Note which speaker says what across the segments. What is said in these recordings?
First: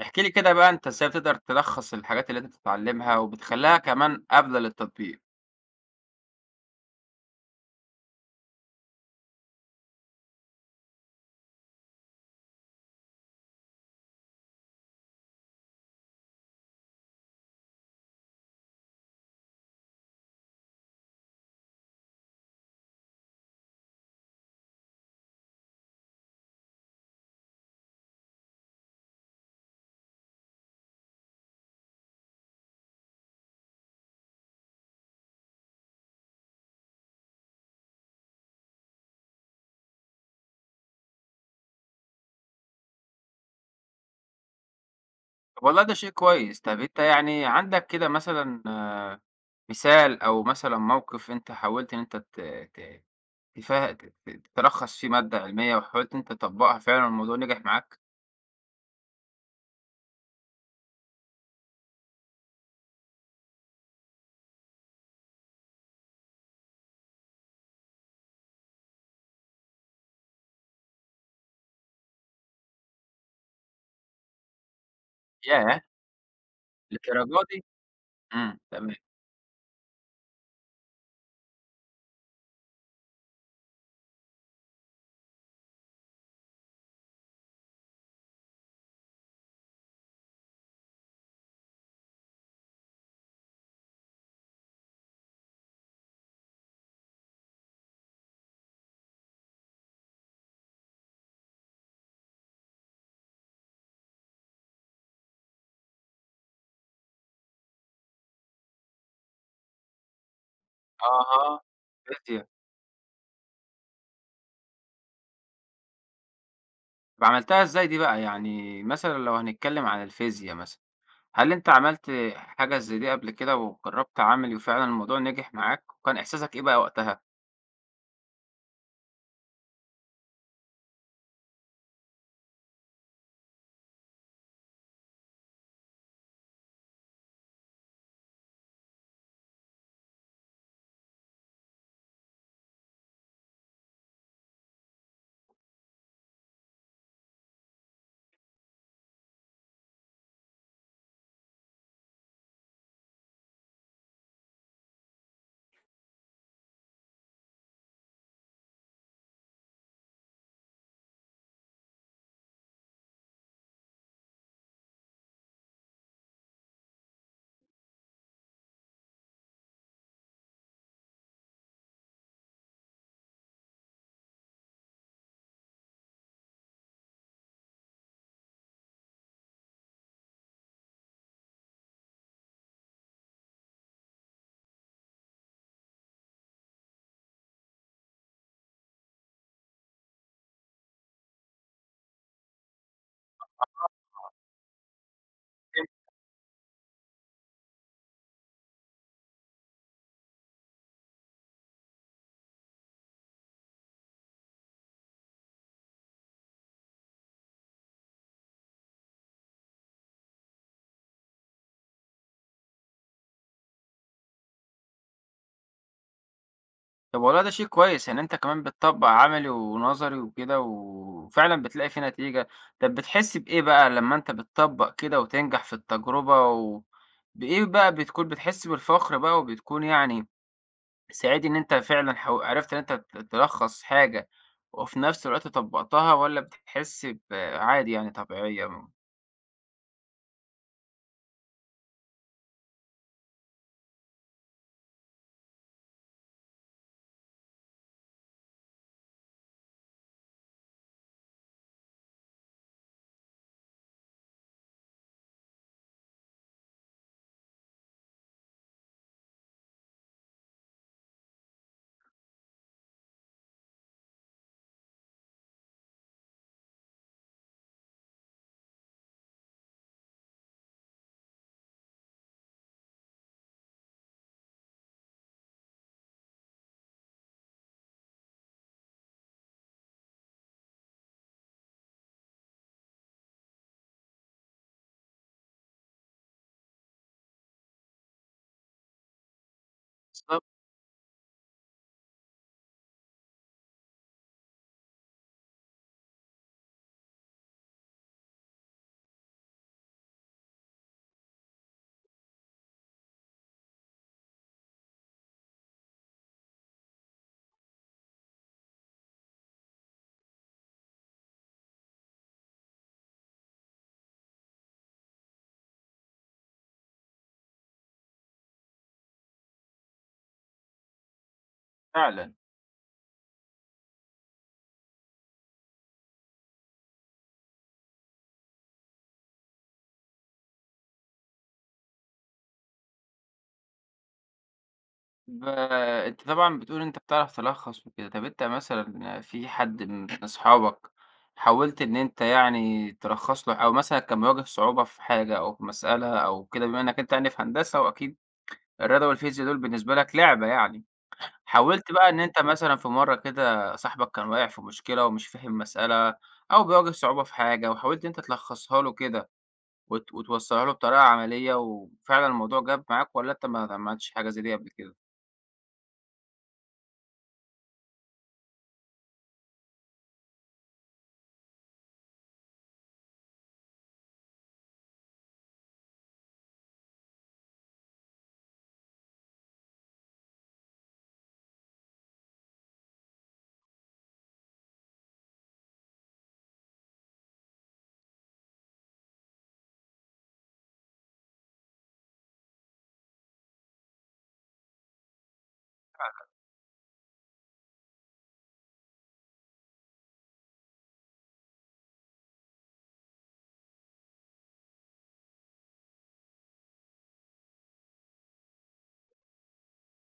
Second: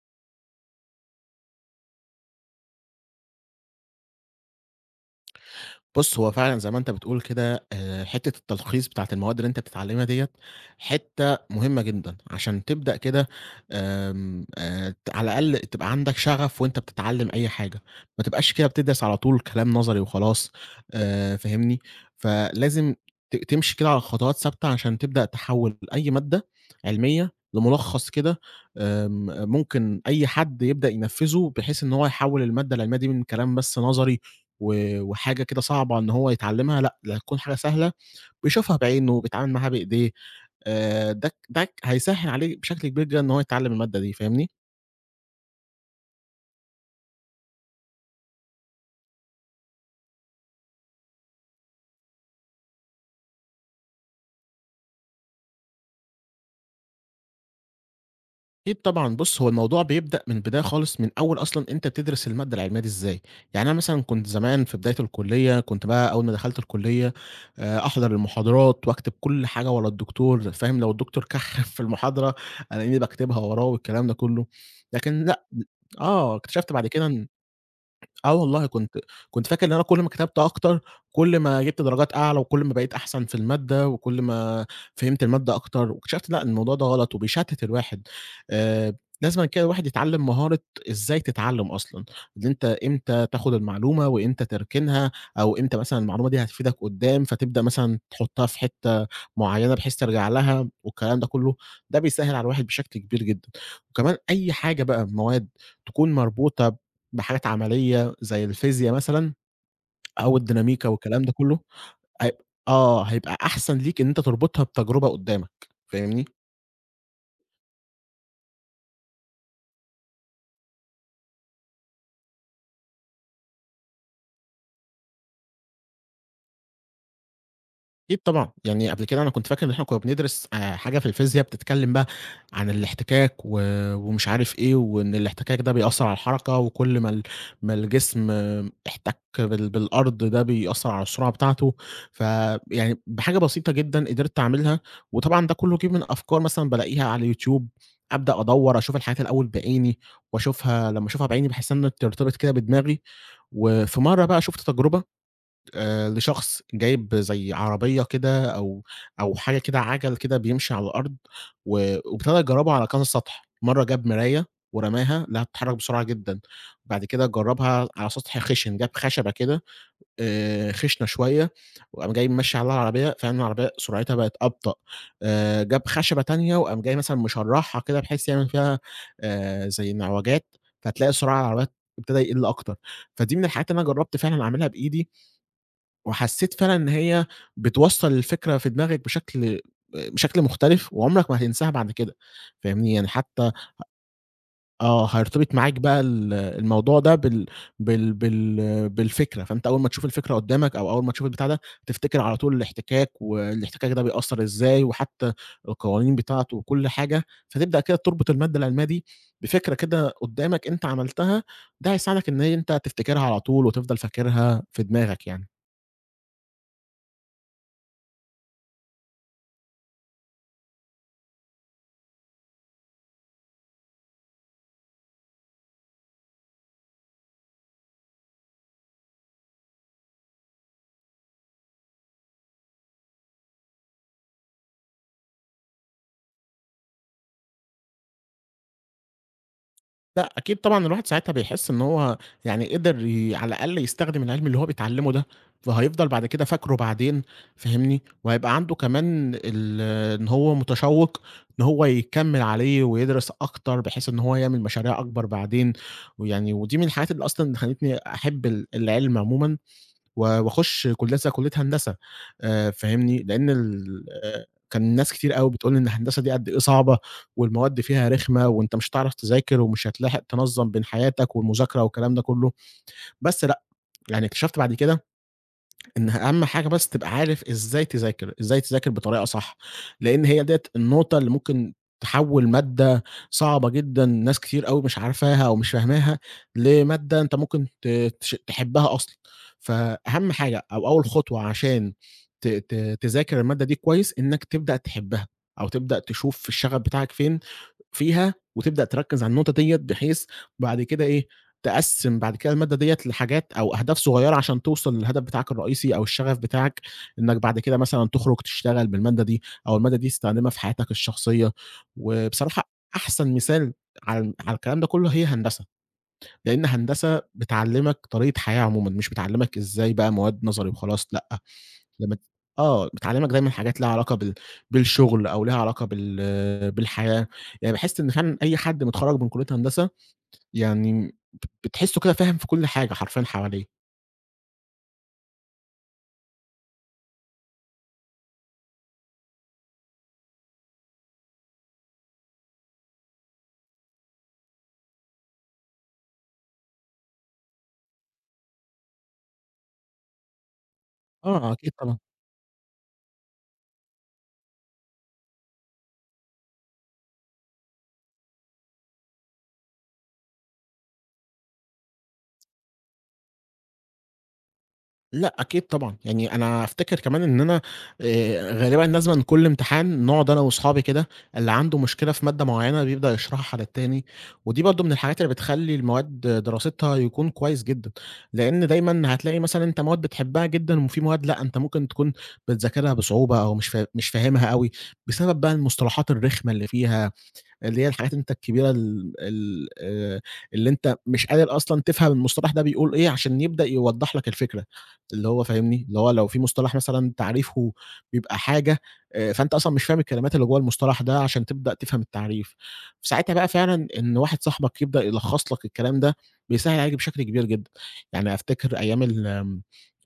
Speaker 1: احكِ لي كده بقى أنت إزاي بتقدر تلخّص الحاجات اللي أنت بتتعلّمها وبتخلّيها كمان قابلة للتطبيق؟
Speaker 2: هو فعلًا زي ما أنت بتقول كده حتّة التلخيص بتاعة المواد اللي أنت بتتعلمها ديّة حتّة مهمة جدًا، عشان تبدأ كده. آمم، ت على الأقل تبقى عندك شغف وأنت بتتعلم أي حاجة، ما تبقاش كده بتدرس على طول كلام نظري وخلاص. فاهمني؟ فلازم تمشي كده على خطوات ثابتة عشان تبدأ تحوّل أي مادة علمية لملخص كده. ممكن أي حد يبدأ ينفذه، بحيث إن هو يحوّل المادة العلمية دي من كلام بس نظري و وحاجة كده صعبة إن هو يتعلّمها، لأ، ده هتكون حاجة سهلة، بيشوفها بعينه، بيتعامل معاها بإيديه. ده ك ده ك هيسهّل عليه بشكل كبير جدًا إن هو يتعلّم المادة دي، فاهمني؟
Speaker 1: طب والله ده شيء كويس. طب أنت يعني عندك كده مثلًا مثال أو مثلًا موقِف أنت حاولت إن أنت ت ت تفه ت ت تلخّص فيه مادة علمية وحاولت إن أنت تطبّقها فعلًا والموضوع نجح معاك؟
Speaker 2: أكيد طبعًا، هو الموضوع بيبدأ من البداية خالص، من أول أصلًا أنت بتدرس المادة العلمية دي إزاي. يعني أنا مثلًا كنت زمان في بداية الكُلّية، كنت بقى أول ما دخلت الكُلّية أحضر المحاضرات وأكتب كل حاجة ورا الدكتور، فاهم؟ لو الدكتور كحّف في المحاضرة، ألاقيني باكتبها وراه والكلام ده كُلّه، لكن لأ.
Speaker 1: ياه!
Speaker 2: آه، اكتشفت بعد كده إن،
Speaker 1: للدرجة دي!
Speaker 2: آه
Speaker 1: إمم،
Speaker 2: والله
Speaker 1: تمام.
Speaker 2: كنت كنت فاكر إن أنا كل ما كتبت أكتر، كل ما جِبت درجات أعلى، وكل ما بقيت أحسن في المادة، وكل ما فهمت المادة أكتر، واكتشفت لأ الموضوع ده غلط وبيشتت الواحد. آآ، لازمًا كده الواحد يتعلم مهارة إزاي تتعلم أصلًا، إن أنت إمتى تاخد المعلومة، وإمتى تركنها، أو إمتى مثلًا المعلومة دي هتفيدك قدّام، فتبدأ مثلًا تحطها في حتة معينة بحيث ترجع لها، والكلام ده كله، ده بيسهّل على الواحد بشكل كبير جدًا. وكمان أي حاجة بقى مواد تكون مربوطة بحاجات عملية زي الفيزيا مثلًا أو الديناميكا والكلام ده
Speaker 1: أها،
Speaker 2: كلّه، هيب
Speaker 1: فيزيا.
Speaker 2: آه، هيبقى أحسن ليك إن أنت تربطها بتجربة قدّامك، فاهمني؟
Speaker 1: طب عملتها إزاي دي بقى؟ يعني مثلًا لو هنتكلّم عن الفيزيا مثلًا. هل أنت عملت حاجة زي دي قبل كده وجرّبت عملي وفعلًا الموضوع نجح معاك؟ وكان إحساسك إيه بقى وقتها؟
Speaker 2: أكيد طبعًا، يعني قبل كده أنا كنت فاكر إن إحنا كنا بندرس حاجة في الفيزيا بتتكلم بقى عن الاحتكاك و ومش عارف إيه، وإن الاحتكاك ده بيأثّر على الحركة، وكل ما الجسم آه، احتك بالأرض ده بيأثّر على السرعة بتاعته. فيعني بحاجة بسيطة جدًا قدرت أعملها، وطبعًا ده كله جِه من أفكار مثلًا بالاقيها على الYouTube. أبدأ أدوّر أشوف الحاجات الأول بعيني، وأشوفها لمّا أشوفها بعيني باحسّها إنها بترتبط كده بدماغي. وفي مرّة بقى شُفت تجربة لشخص جايب زي عربية كده أو حاجة كده عَجَل كده بيمشي على الأرض و وابتدى يجرّبها على كذا سطح. مرّة جاب مراية ورماها لقاها بتتحرك بسرعة جدًا. بعد كده جرّبها على سطح خِشِن، جاب خشبة كده خِشنة شوية وقام جاي ممشّي عليها العربية، فعلًا العربية سرعتها بقت أبطأ. جاب خشبة تانية وقام جاي مثلًا مشرّعها كده بحيث يعمل فيها زي انعوجات، فتلاقي سرعة العربية ابتدى يقِل أكتر. فدي من الحاجات اللي أنا جرّبت فعلًا أعملها بإيدي وحسّيت فعلًا إن هي بتوصّل الفكرة في دماغك بشكل مختلف وعمرك ما هتنساها بعد كده، فاهمني؟ يعني حتى آه، هيرتبط معاك بقى ال الموضوع ده بالفكرة. فأنت أول ما تشوف الفكرة قدّامك أو أول ما تشوف البتاع ده، تفتكر على طول الاحتكاك والاحتكاك ده بيأثّر إزاي وحتى القوانين بتاعته وكل حاجة. فتبدأ كده تربط المادة العلمية دي بفكرة كده قدّامك أنت عملتها، ده هيساعدك إن أنت تفتكرها على طول وتفضل فاكرها في دماغك يعني.
Speaker 1: طب والله ده شيء كويس، يعني أنت كمان بتطبّق عملي ونظري وكده وفعلًا بتلاقي فيه نتيجة. طب بتحس بإيه بقى لمّا أنت بتطبّق كده وتنجح في التجربة بإيه بقى بتكون بتحس بالفخر بقى وبتكون سعيد إن أنت فعلًا عرفت إن أنت تلخّص حاجة وفي نفس الوقت طبّقتها، والّا بتحس عادي يعني طبيعية؟
Speaker 2: لأ، أكيد طبعًا الواحد ساعتها بيحس إن هو يعني قدر ي على الأقل يستخدم العلم اللي هو بيتعلمه ده، فهيفضل بعد كده فاكره بعدين فاهمني. وهيبقى عنده كمان ال إن هو متشوق إن هو يكمّل عليه ويدرس أكتر، بحيث إن هو يعمل مشاريع أكبر بعدين. ويعني ودي من الحاجات اللي أصلًا خلّتني أحب ال العلم عمومًا. و وأخُش كُلّية زي كُلّية هندسة، فاهمني، لإن ال آه، كان ناس كتير أوي بتقول لي إن الهندسة دي قد إيه صعبة والمواد فيها رخمة وأنت مش هتعرف تذاكر ومش هتلاحق تنظّم بين حياتك والمذاكرة والكلام ده كُلّه. بس لأ، يعني اكتشفت بعد كده إن أهم حاجة بس تبقى عارف إزاي تذاكر، إزاي تذاكر بطريقة صح. لإن هي ديّة النقطة اللي ممكن تحوّل مادة صعبة جدًا ناس كتير أوي مش عارفاها أو مش فاهماها، لمادة أنت ممكن ت تش تحبها أصلًا. فأهم
Speaker 1: بالضبط.
Speaker 2: حاجة أو أول خطوة عشان ت ت تذاكر المادة دي كويس، إنك تبدأ تحبها أو تبدأ تشوف الشغف بتاعك فيها وتبدأ تركّز على النقطة ديّة. بحيث بعد كده إيه، تقسّم بعد كده المادة ديّة لحاجات أو أهداف صغيّرة عشان توصل للهدف بتاعك الرئيسي أو الشغف بتاعك، إنّك بعد كده مثلًا تخرج تشتغل بالمادة دي أو المادة دي تستخدمها في حياتك الشخصية. وبصراحة أحسن مثال على الكلام ده كلّه هي هندسة، لإن هندسة بتعلّمك طريقة حياة عمومًا، مش بتعلّمك إزاي بقى مواد نظري وخلاص لأ. لمّا ت
Speaker 1: فعلًا.
Speaker 2: آه، بتعلّمك دايمًا حاجات ليها علاقة بالشغل أو ليها علاقة بالحياة. يعني باحس إن فعلًا أي حد متخرّج من كلية هندسة يعني بتحسّه كده فاهم في كل حاجة حرفيًا حواليه.
Speaker 1: ب أنت طبعًا بتقول أنت بتعرف تلخّص وكده. طب أنت مثلًا في حد من أصحابك حاولت إن أنت يعني تلخّص له، أو مثلًا كان مواجه صعوبة في حاجة أو في مسألة أو كده، بما إنّك أنت يعني في هندسة وأكيد الرياضة والفيزيا دول بالنسبة لك لعبة يعني،
Speaker 2: آه أكيد
Speaker 1: حاولت
Speaker 2: طبعًا.
Speaker 1: بقى إن أنت مثلًا في مرّة كده صاحبك كان واقع في مشكلة ومش فاهم مسألة أو بيواجه صعوبة في حاجة، وحاولت إن أنت تلخّصها له كده وتوصّلها له بطريقة عملية وفعلًا الموضوع جاب معاك، والّا أنت ما عملتش حاجة زي دي قبل كده؟
Speaker 2: لأ أكيد طبعًا، يعني أنا أفتكر كمان إن أنا غالبًا لازمًا كل امتحان نقعد أنا وأصحابي كده، اللي عنده مشكلة في مادة معيّنة بيبدأ يشرحها على التاني. ودي برضه من الحاجات اللي بتخلّي المواد دراستها يكون كويس جدًا. لإن دايمًا هتلاقي مثلًا أنت مواد بتحبها جدًا وفي مواد لأ، أنت ممكن تكون بتذاكرها بصعوبة أو مش فاهمها أوي، بسبب بقى المصطلحات الرخمة اللي فيها اللي هي الحاجات أنت الكبيرة ال ال اللي أنت مش قادر أصلًا تفهم المصطلح ده بيقول إيه عشان يبدأ يوضّح لك الفكرة. اللي هو فاهمني؟ اللي هو لو في مصطلح مثلًا تعريفه بيبقى حاجة فأنت أصلًا مش فاهم الكلمات اللي جوّه المصطلح ده عشان تبدأ تفهم التعريف. فساعتها بقى فعلًا إن واحد صاحبك يبدأ يلخّص لك الكلام ده، بيسهّل عليك بشكل كبير جدًا. يعني أفتكر أيام ال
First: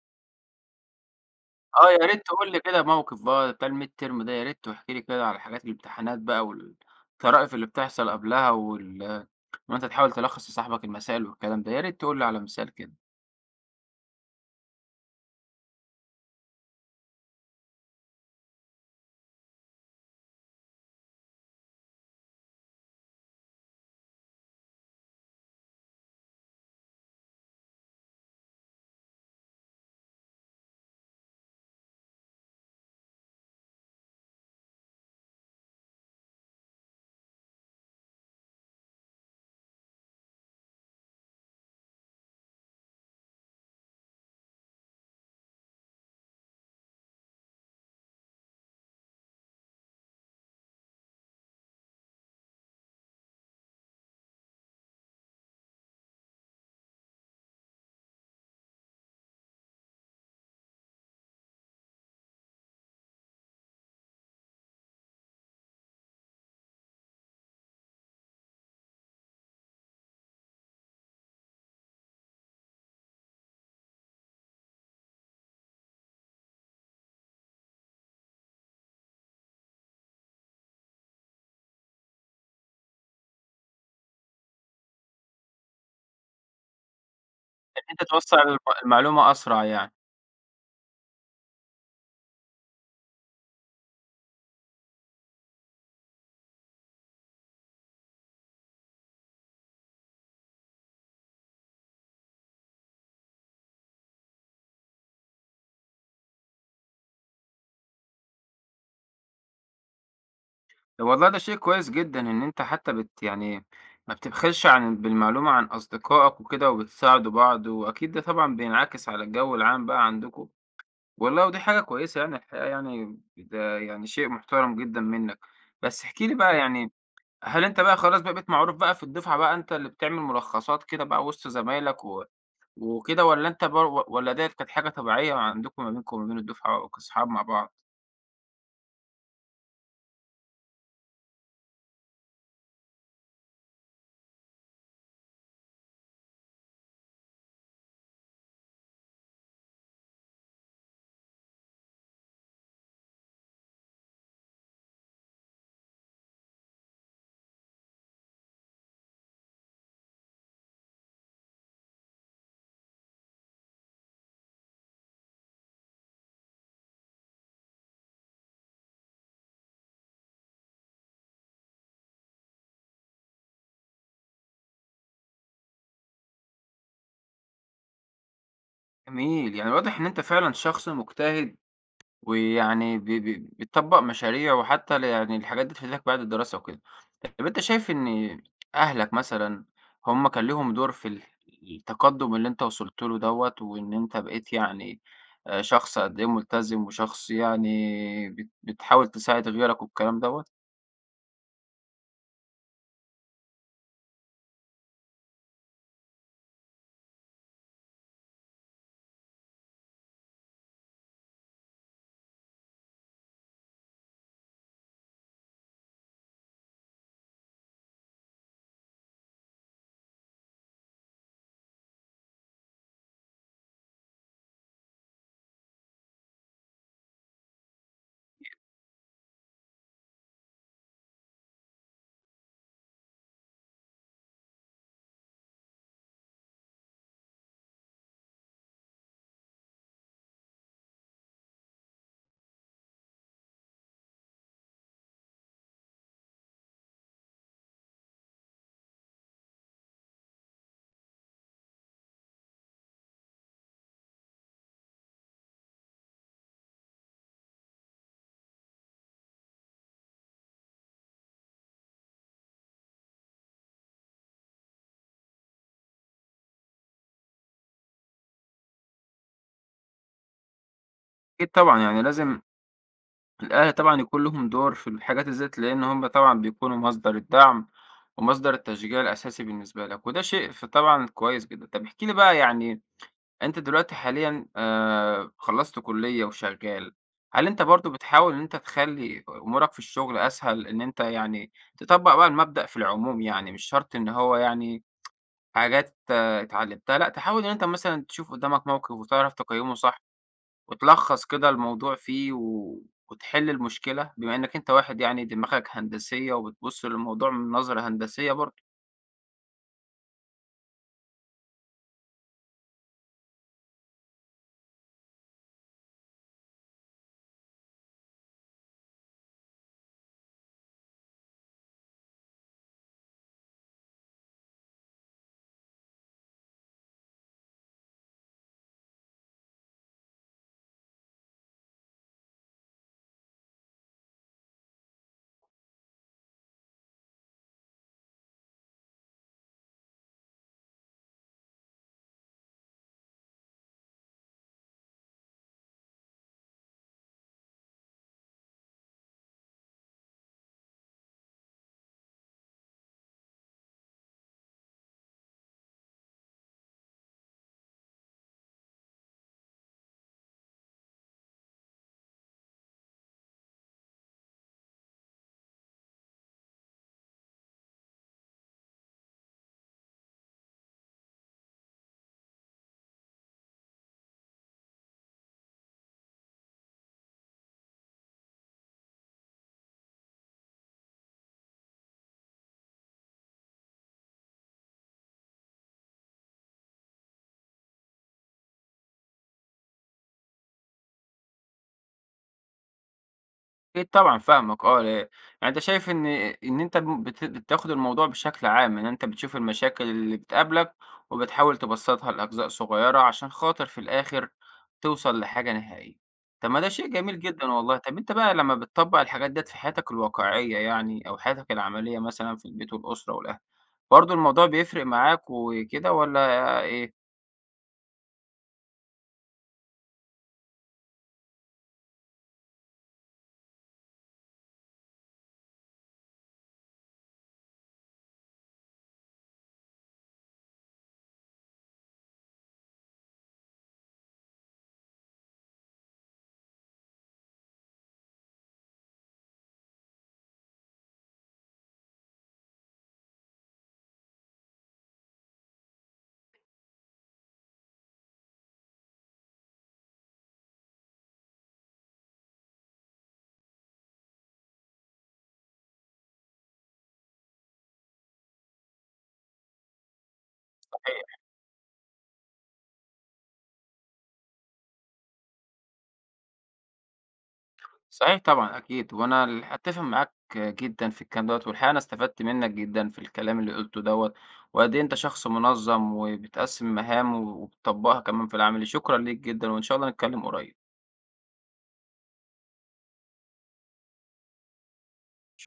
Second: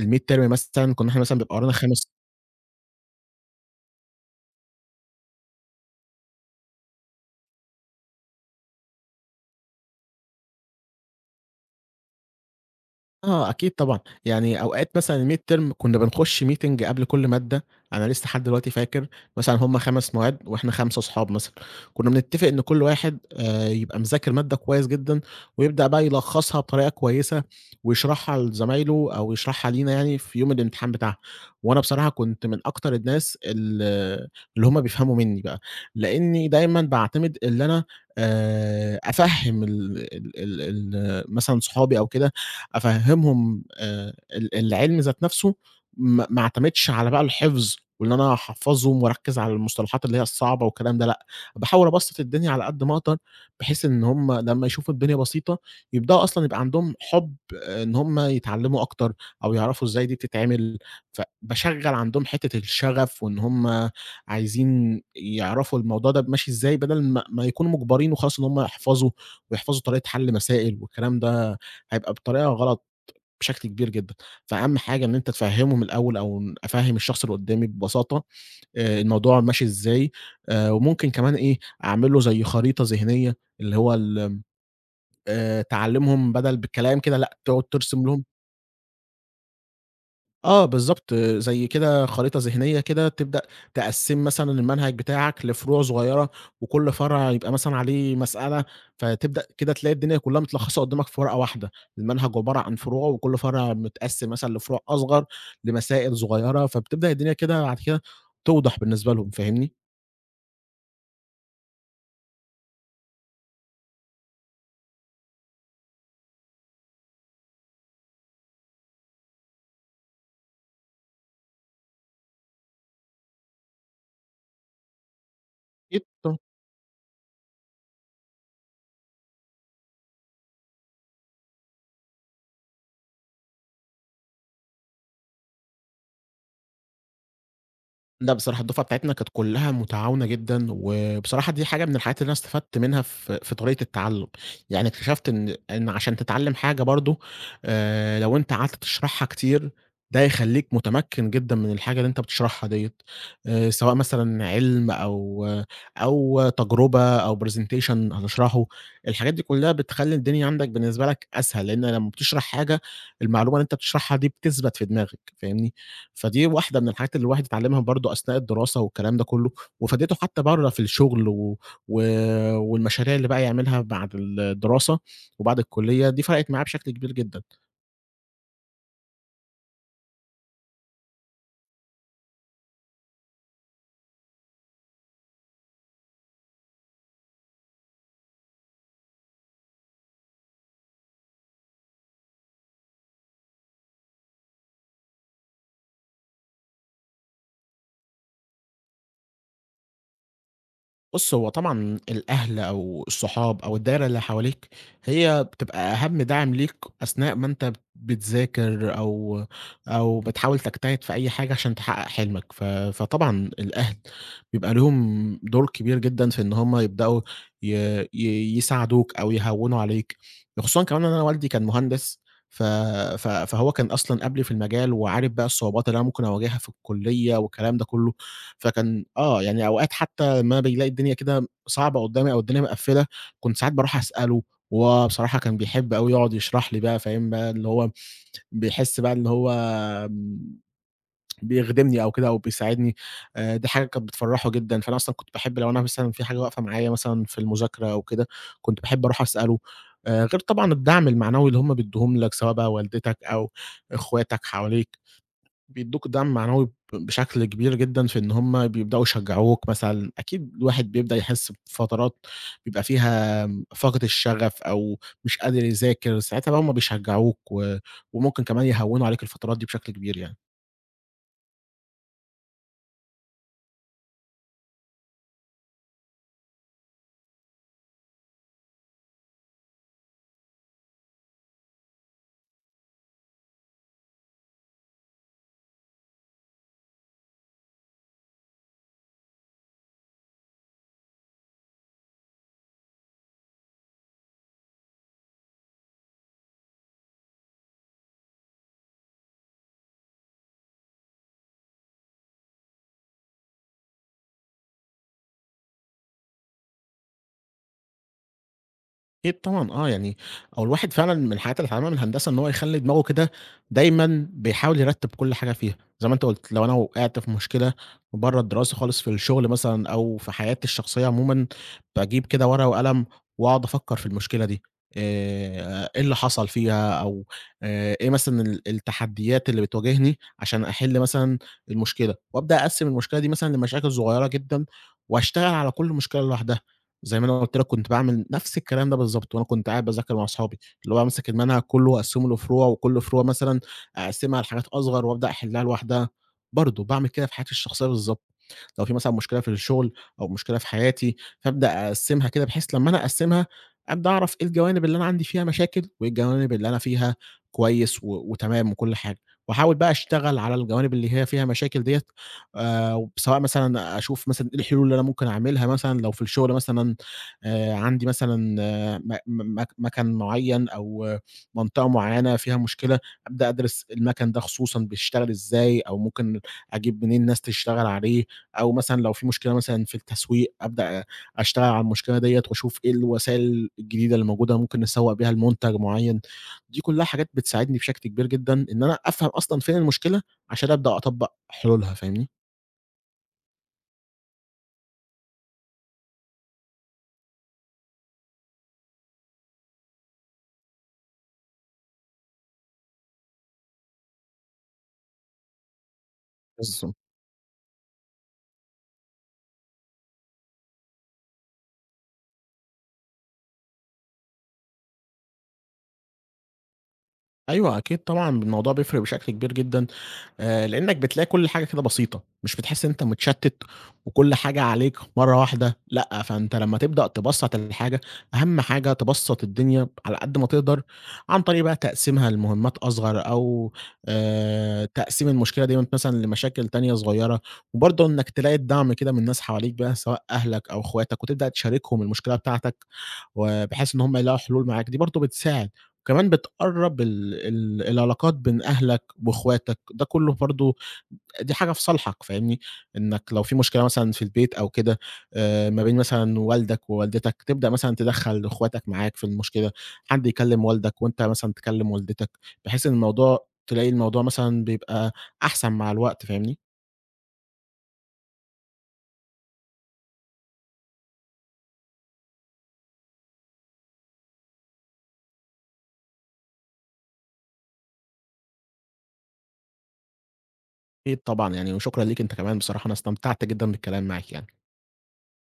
Speaker 2: الmid term مثلًا كنا إحنا مثلًا بيبقى ورانا
Speaker 1: آه، يا
Speaker 2: 5.
Speaker 1: ريت تقول لي كده موقف بقى بتاع الميد تيرم ده، يا ريت تحكي لي كده على حاجات الامتحانات بقى والطرائف اللي بتحصل قبلها وإن أنت تحاول تلخّص لصاحبك المسائل والكلام ده، يا ريت تقول لي على مثال كده.
Speaker 2: آه، أكيد طبعًا، يعني أوقات مثلًا الmidterm كنا بنخش meeting قبل كل مادة. أنا لسه لحد دلوقتي فاكر مثلًا هُم 5 مواد وإحنا 5 صحاب مثلًا، كنا بنتفق إن كل واحد يبقى مذاكر مادة كويس جدًا، ويبدأ بقى يلخصها بطريقة كويسة، ويشرحها لزمايله أو يشرحها لينا يعني في يوم الامتحان بتاعها. وأنا بصراحة كنت من أكتر الناس ال اللي هُم بيفهموا مني بقى، لإني دايمًا باعتمد اللي أنا أفهم ال ال ال ال مثلًا صحابي أو كده أفهّمهم ال العلم ذات نَفْسه، ما اعتمدش على بقى الحفظ وإن أنا أحفّظهم وأركّز على المصطلحات اللي هي الصعبة والكلام ده لأ. باحاول أبسّط الدنيا على قد ما أقدر، بحيث إن هم لمّا يشوفوا الدنيا بسيطة يبدأوا أصلًا يبقى عندهم حُب آه، إن هم يتعلّموا أكتر أو يعرفوا إزاي دي بتتعمل. فباشغّل عندهم حتّة الشغف وإن هم عايزين يعرفوا الموضوع ده ماشي إزاي بدل ما يكونوا مُجبرين وخلاص إن هم يحفظوا ويحفظوا طريقة حَل مسائل والكلام ده هيبقى بطريقة غلط بشكل كبير جدًا. فأهم حاجة إن أنت تفهّمه من الأول أو أفهّم الشخص اللي قدّامي ببساطة الموضوع ماشي إزاي. وممكن كمان إيه، أعمل له زي خريطة ذهنية اللي هو ال تعلّمهم بدل بالكلام كده لأ، تقعد
Speaker 1: إن أنت
Speaker 2: ترسم لهم.
Speaker 1: توصّل المعلومة أسرع يعني.
Speaker 2: آه، بالضبط، زي كده خريطة ذهنية كده تبدأ تقسّمي مثلًا المنهج بتاعك لفروع صغيّرة، وكل فرع يبقى مثلًا عليه مسألة. فتبدأ كده تلاقي الدنيا كلّها متلخّصة قدّامك في ورقة واحدة، المنهج عبارة عن فروع وكل فرع متقسّم مثلًا لفروع أصغر، لمسائل صغيّرة. فبتبدأ الدنيا كده بعد كده توضح بالنسبة لهم، فاهمني؟
Speaker 1: طب والله ده شيء كويس جدًا إن أنت حتى يعني ما بتبخلش عن بالمعلومة عن أصدقائك وكده وبتساعدوا بعض، وأكيد ده طبعًا بينعكس على الجو العام بقى عندكم. والله ودي حاجة كويسة يعني الحقيقة يعني، ده يعني شيء محترم جدًا منّك. بس
Speaker 2: أكيد
Speaker 1: احكِ لي
Speaker 2: طبعًا.
Speaker 1: بقى يعني، هل أنت بقى خلاص بقى بقيت معروف بقى في الدفعة بقى أنت اللي بتعمل ملخصات كده بقى وسط زمايلك وكده والّا أنت والّا ديّة كانت حاجة طبيعية عندكم ما بينكم وما بين الدفعة كأصحاب مع بعض؟
Speaker 2: لأ بصراحة الدفعة بتاعتنا كانت كلّها متعاونة جدًا، وبصراحة دي حاجة من الحاجات اللي أنا استفدت منها في طريقة التعلُّم. يعني اكتشفت إن عشان تتعلّم حاجة برضه، لو أنت قعدت تشرحها كتير، ده هيخلّيك متمكّن جدًا من الحاجة اللي أنت بتشرحها ديّة، سواء مثلًا علم أو تجربة أو presentation هتشرحه. الحاجات دي كلّها بتخلّي الدنيا عندك بالنسبة لك أسهل، لإن لمّا بتشرح حاجة، المعلومة اللي أنت بتشرحها دي بتثبت في دماغك، فاهمني؟ فدي واحدة من الحاجات اللي الواحد اتعلّمها برضه أثناء الدراسة والكلام ده كلّه، وفادته حتى برّه في الشغل و و والمشاريع اللي بقى يعملها بعد الدراسة وبعد الكُلّية، دي فرقت معاه بشكل كبير جدًا.
Speaker 1: جميل، يعني واضح إن أنت فعلًا شخص مجتهد. ويعني ب ب بتطبّق مشاريع وحتى يعني الحاجات دي تفيدك بعد الدراسة وكده. طب أنت شايف إن أهلك مثلًا هم كان ليهم دور في التقدُّم اللي أنت وصلت له دوّة، وإن أنت بقيت يعني شخص قد إيه ملتزم وشخص يعني بتحاول تساعد غيرك والكلام دوّة؟
Speaker 2: هو طبعًا الأهل أو الصحاب أو الدايرة اللي حواليك هي بتبقى أهم داعم ليك أثناء ما أنت بتذاكر أو بتحاول تجتهد في أي حاجة عشان تحقق حلمك. ف فطبعًا الأهل بيبقى ليهم دور كبير جدًا في إن هم يبدأوا ي ي يساعدوك أو يهوّنوا عليك، خصوصًا كمان إن أنا والدي كان مهندس. ف ف فهو كان أصلًا قبلي في المجال وعارف بقى الصعوبات اللي أنا ممكن أواجهها في الكلية والكلام ده كله. فكان آه، يعني أوقات حتى لمّا بيلاقي الدنيا كده صعبة قدّامي أو الدنيا مقفّلة، كنت ساعات باروح أسأله. وهو بصراحة كان بيحب أوي يقعد يشرح لي بقى فاهم بقى، اللي هو بيحس بقى إن هو آمم، بيخدمني أو كده أو بيساعدني. دي حاجة كانت بتفرّحه جدًا، فأنا أصلًا كنت باحب لو أنا مثلًا في حاجة واقفة معايا مثلًا في المذاكرة أو كده، كنت باحب أروح أسأله. غير طبعًا الدعم المعنوي اللي هُم بيدّوهم لك سواء بقى والدتك أو إخواتك حواليك. بيدّوك دعم معنوي بشكل كبير جدًا في إن هم بيبدأوا يشجّعوك مثلًا. أكيد الواحد بيبدأ يحس بفترات بيبقى فيها فاقد الشغف أو مش قادر يذاكر، ساعتها بقى هم بيشجّعوك و وممكن كمان يهوّنوا عليك الفترات دي بشكل كبير يعني.
Speaker 1: أكيد طبعًا، يعني لازم الأهل طبعًا يكون لهم دور في الحاجات دي ذات لإن هم طبعًا بيكونوا مصدر الدعم ومصدر التشجيع الأساسي بالنسبة لك، وده شيء فطبعًا كويس جدًا. طب احكِ لي بقى يعني، أنت دلوقتي حاليًا خلّصت كُلّية وشغّال، هل أنت برضه بتحاول إن أنت تخلّي أمورك في الشغل أسهل، إن أنت يعني تطبّق بقى المبدأ في العموم يعني، مش شرط إن هو يعني حاجات آه، اتعلّمتها، لأ، تحاول إن أنت مثلًا تشوف قدّامك موقف وتعرف تقيّمه صح وتلخّص كده الموضوع فيه وتحل المشكلة، بما إنّك أنت واحد يعني دماغك هندسية وبتبُص للموضوع من نظرة هندسية برضه؟
Speaker 2: أكيد طبعًا آه، يعني هو الواحد فعلًا من الحاجات اللي اتعلمها من الهندسة إن هو يخلّي دماغه كده دايمًا بيحاول يرتّب كل حاجة فيها، زي ما أنت قُلت لو أنا وقعت في مشكلة برّه الدراسة خالص في الشغل مثلًا أو في حياتي الشخصية عمومًا، باجيب كده ورقة وقلم واقعد أفكّر في المشكلة دي. إيه اللي حصل فيها أو إيه مثلًا ال التحديات اللي بتواجهني عشان أحِل مثلًا المشكلة، وأبدأ أقسّم المشكلة دي مثلًا لمشاكل صغيّرة جدًا وأشتغل على كل مشكلة لوحدها. زي ما أنا قُلت لك كنت باعمل نفس الكلام ده بالضبط، وأنا كنت قاعد باذاكر مع أصحابي، اللي هو أمسك المنهج كلّه وأقسّمه لفروع، وكل فروع مثلًا أقسّمها لحاجات أصغر وأبدأ أحلّها لوحدها. برضه باعمل كده في حياتي الشخصية بالضبط، لو في مثلًا مشكلة في الشغل أو مشكلة في حياتي، فابدأ أقسّمها كده بحيث لمّا أنا أقسّمها أبدأ أعرف إيه الجوانب اللي أنا عندي فيها مشاكل، وإيه الجوانب اللي أنا فيها كويس و وتمام وكل حاجة. وأحاول بقى أشتغل على الجوانب اللي هي فيها مشاكل ديّة، سواء مثلًا أشوف مثلًا إيه الحلول اللي أنا ممكن أعملها مثلًا لو في الشغل مثلًا، عندي مثلًا آه، م م مك مَكَن معيّن أو آه، منطقة معيّنة فيها مشكلة، أبدأ أدرس المَكَن ده خصوصًا بيشتغل إزاي، أو ممكن أجيب منين ناس تشتغل عليه. أو مثلًا لو في مشكلة مثلًا في التسويق، أبدأ أشتغل على المشكلة ديّة وأشوف إيه الوسائل الجديدة اللي موجودة ممكن نسوّق بيها لمنتج معيّن. دي كلّها حاجات بتساعدني بشكل كبير جدًا إن أنا أفهم أصلًا فين المشكلة عشان أبدأ أطبّق حلولها، فاهمني؟
Speaker 1: أكيد طبعًا فاهمك آه، يعني أنت شايف إن أنت م بت بتاخد الموضوع بشكل عام، إن أنت بتشوف المشاكل اللي بتقابلك وبتحاول تبسّطها لأجزاء صغيّرة عشان خاطر في الآخر توصل لحاجة نهائية. طب ما ده شيء
Speaker 2: بالضبط.
Speaker 1: جميل جدًا والله، طب أنت بقى لمّا بتطبّق الحاجات ديّة في حياتك الواقعية يعني أو حياتك العملية مثلًا في البيت والأسرة والأهل، برضه الموضوع بيفرق معاك وكده والّا إيه؟
Speaker 2: أيوه أكيد طبعًا، الموضوع بيفرق بشكل كبير جدًا. لإنّك بتلاقي كل حاجة كده بسيطة، مش بتحس إن أنت متشتِّت وكل حاجة عليك مرّة واحدة، لأ، فأنت لمّا تبدأ تبسّط الحاجة، أهم حاجة تبسّط الدنيا على قد ما تقدر، عن طريق بقى تقسيمها لمهمات أصغر أو تقسيم المشكلة ديّة مثلًا لمشاكل تانية صغيّرة. وبرضه إنّك تلاقي الدعم كده من ناس حواليك بقى سواء أهلك أو أخواتك وتبدأ تشاركهم المشكلة بتاعتك، وبحيث إن هم يلاقوا حلول معاك، دي برضه بتساعد. وكمان بتقرّب ال ال العلاقات بين أهلك وأخواتك، ده كُلّه برضه دي حاجة في صالحك فاهمني، إنّك لو في مشكلة مثلًا في البيت أو كده، ما بين مثلًا والدك ووالدتك، تبدأ مثلًا تدخّل أخواتك معاك في المشكلة، حد يكلّم والدك وأنت مثلًا تكلّم والدتك، بحيث إن الموضوع تلاقي الموضوع مثلًا بيبقى أحسن مع الوقت فاهمني.
Speaker 1: صحيح طبعًا أكيد، وأنا أتّفق معاك جدًا في الكلام دوّة، والحقيقة أنا استفدت منّك جدًا في الكلام اللي قُلته دوّة، وقد إيه أنت شخص منظّم وبتقسّم مهام وبتطبّقها كمان في العملي، شكرًا ليك جدًا، وإن شاء الله نتكلّم قريب.
Speaker 2: أكيد طبعًا يعني وشكرًا ليك أنت كمان بصراحة أنا استمتعت جدًا بالكلام معاك يعني.